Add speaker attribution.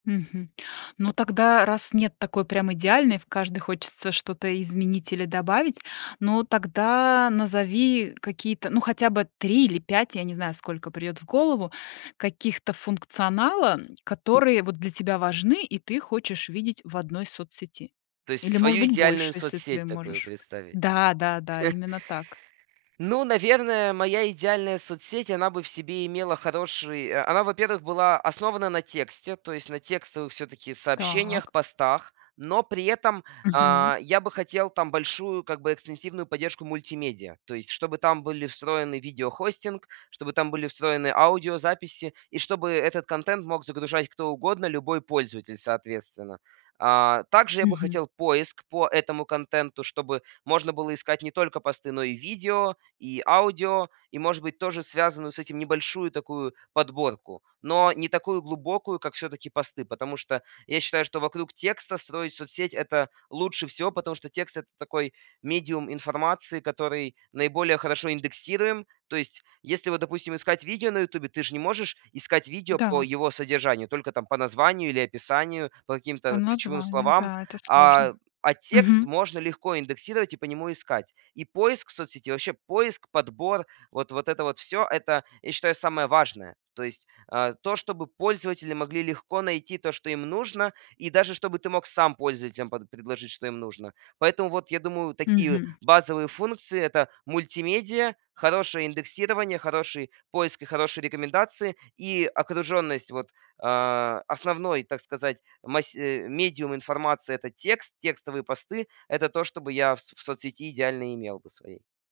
Speaker 1: Мгм. Ну тогда, раз нет такой прям идеальной, в каждой хочется что-то изменить или добавить, ну тогда назови какие-то, ну, хотя бы 3 или 5, я не знаю, сколько придёт в голову, каких-то функционала, которые вот для тебя важны и ты хочешь видеть в одной соцсети.
Speaker 2: То есть
Speaker 1: Или, может
Speaker 2: свою
Speaker 1: быть,
Speaker 2: идеальную
Speaker 1: больше, если ты
Speaker 2: соцсеть такую
Speaker 1: можешь.
Speaker 2: представить.
Speaker 1: Да-да-да, именно так.
Speaker 2: Ну, наверное, моя идеальная соцсеть, она бы в себе имела хороший о она, во-первых, была основана на тексте, то есть на текстовых всё-таки сообщениях,
Speaker 1: Так.
Speaker 2: постах. Но при этом,
Speaker 1: Мгм.
Speaker 2: а, я бы хотел там большую как бы экстенсивную поддержку мультимедиа. То есть чтобы там были встроены видеохостинг, чтобы там были встроены аудиозаписи и чтобы этот контент мог загружать кто угодно, любой пользователь, соответственно. А, также я бы
Speaker 1: Мгм.
Speaker 2: хотел поиск по этому контенту, чтобы можно было искать не только посты, но и видео, и аудио, и, может быть, тоже связанную с этим небольшую такую подборку. Но не такую глубокую, как всё-таки посты, потому что я считаю, что вокруг текста строить соцсеть- это лучше всего, потому что текст- это такой медиум информации, который наиболее хорошо индексируем. То есть если вот, допустим, искать видео на "Ютубе", ты ж не можешь искать видео
Speaker 1: Да.
Speaker 2: по его содержанию, только там по названию или описанию, по
Speaker 1: По
Speaker 2: каким-то ключевым
Speaker 1: названию,
Speaker 2: словам.
Speaker 1: да, это
Speaker 2: А,
Speaker 1: сложно.
Speaker 2: а текст
Speaker 1: Мгм.
Speaker 2: можно легко индексировать и по нему искать. И поиск в соцсети, вообще, поиск, подбор, вот вот это вот всё- это, я считаю, самое важное. То есть, э, то, чтобы пользователи могли легко найти то, что им нужно, и даже чтобы ты мог сам пользователем под предложить что им нужно. Поэтому вот я думаю, такие
Speaker 1: Мгм.
Speaker 2: базовые функции- это мультимедиа, хорошее индексирование, хороший поиск и хорошие рекомендации. И окружённость вот, э, основной, так сказать, мась э, медиум информации- это текст, текстовые посты. Это то, что бы я в с в соцсети идеальные имел бы своей.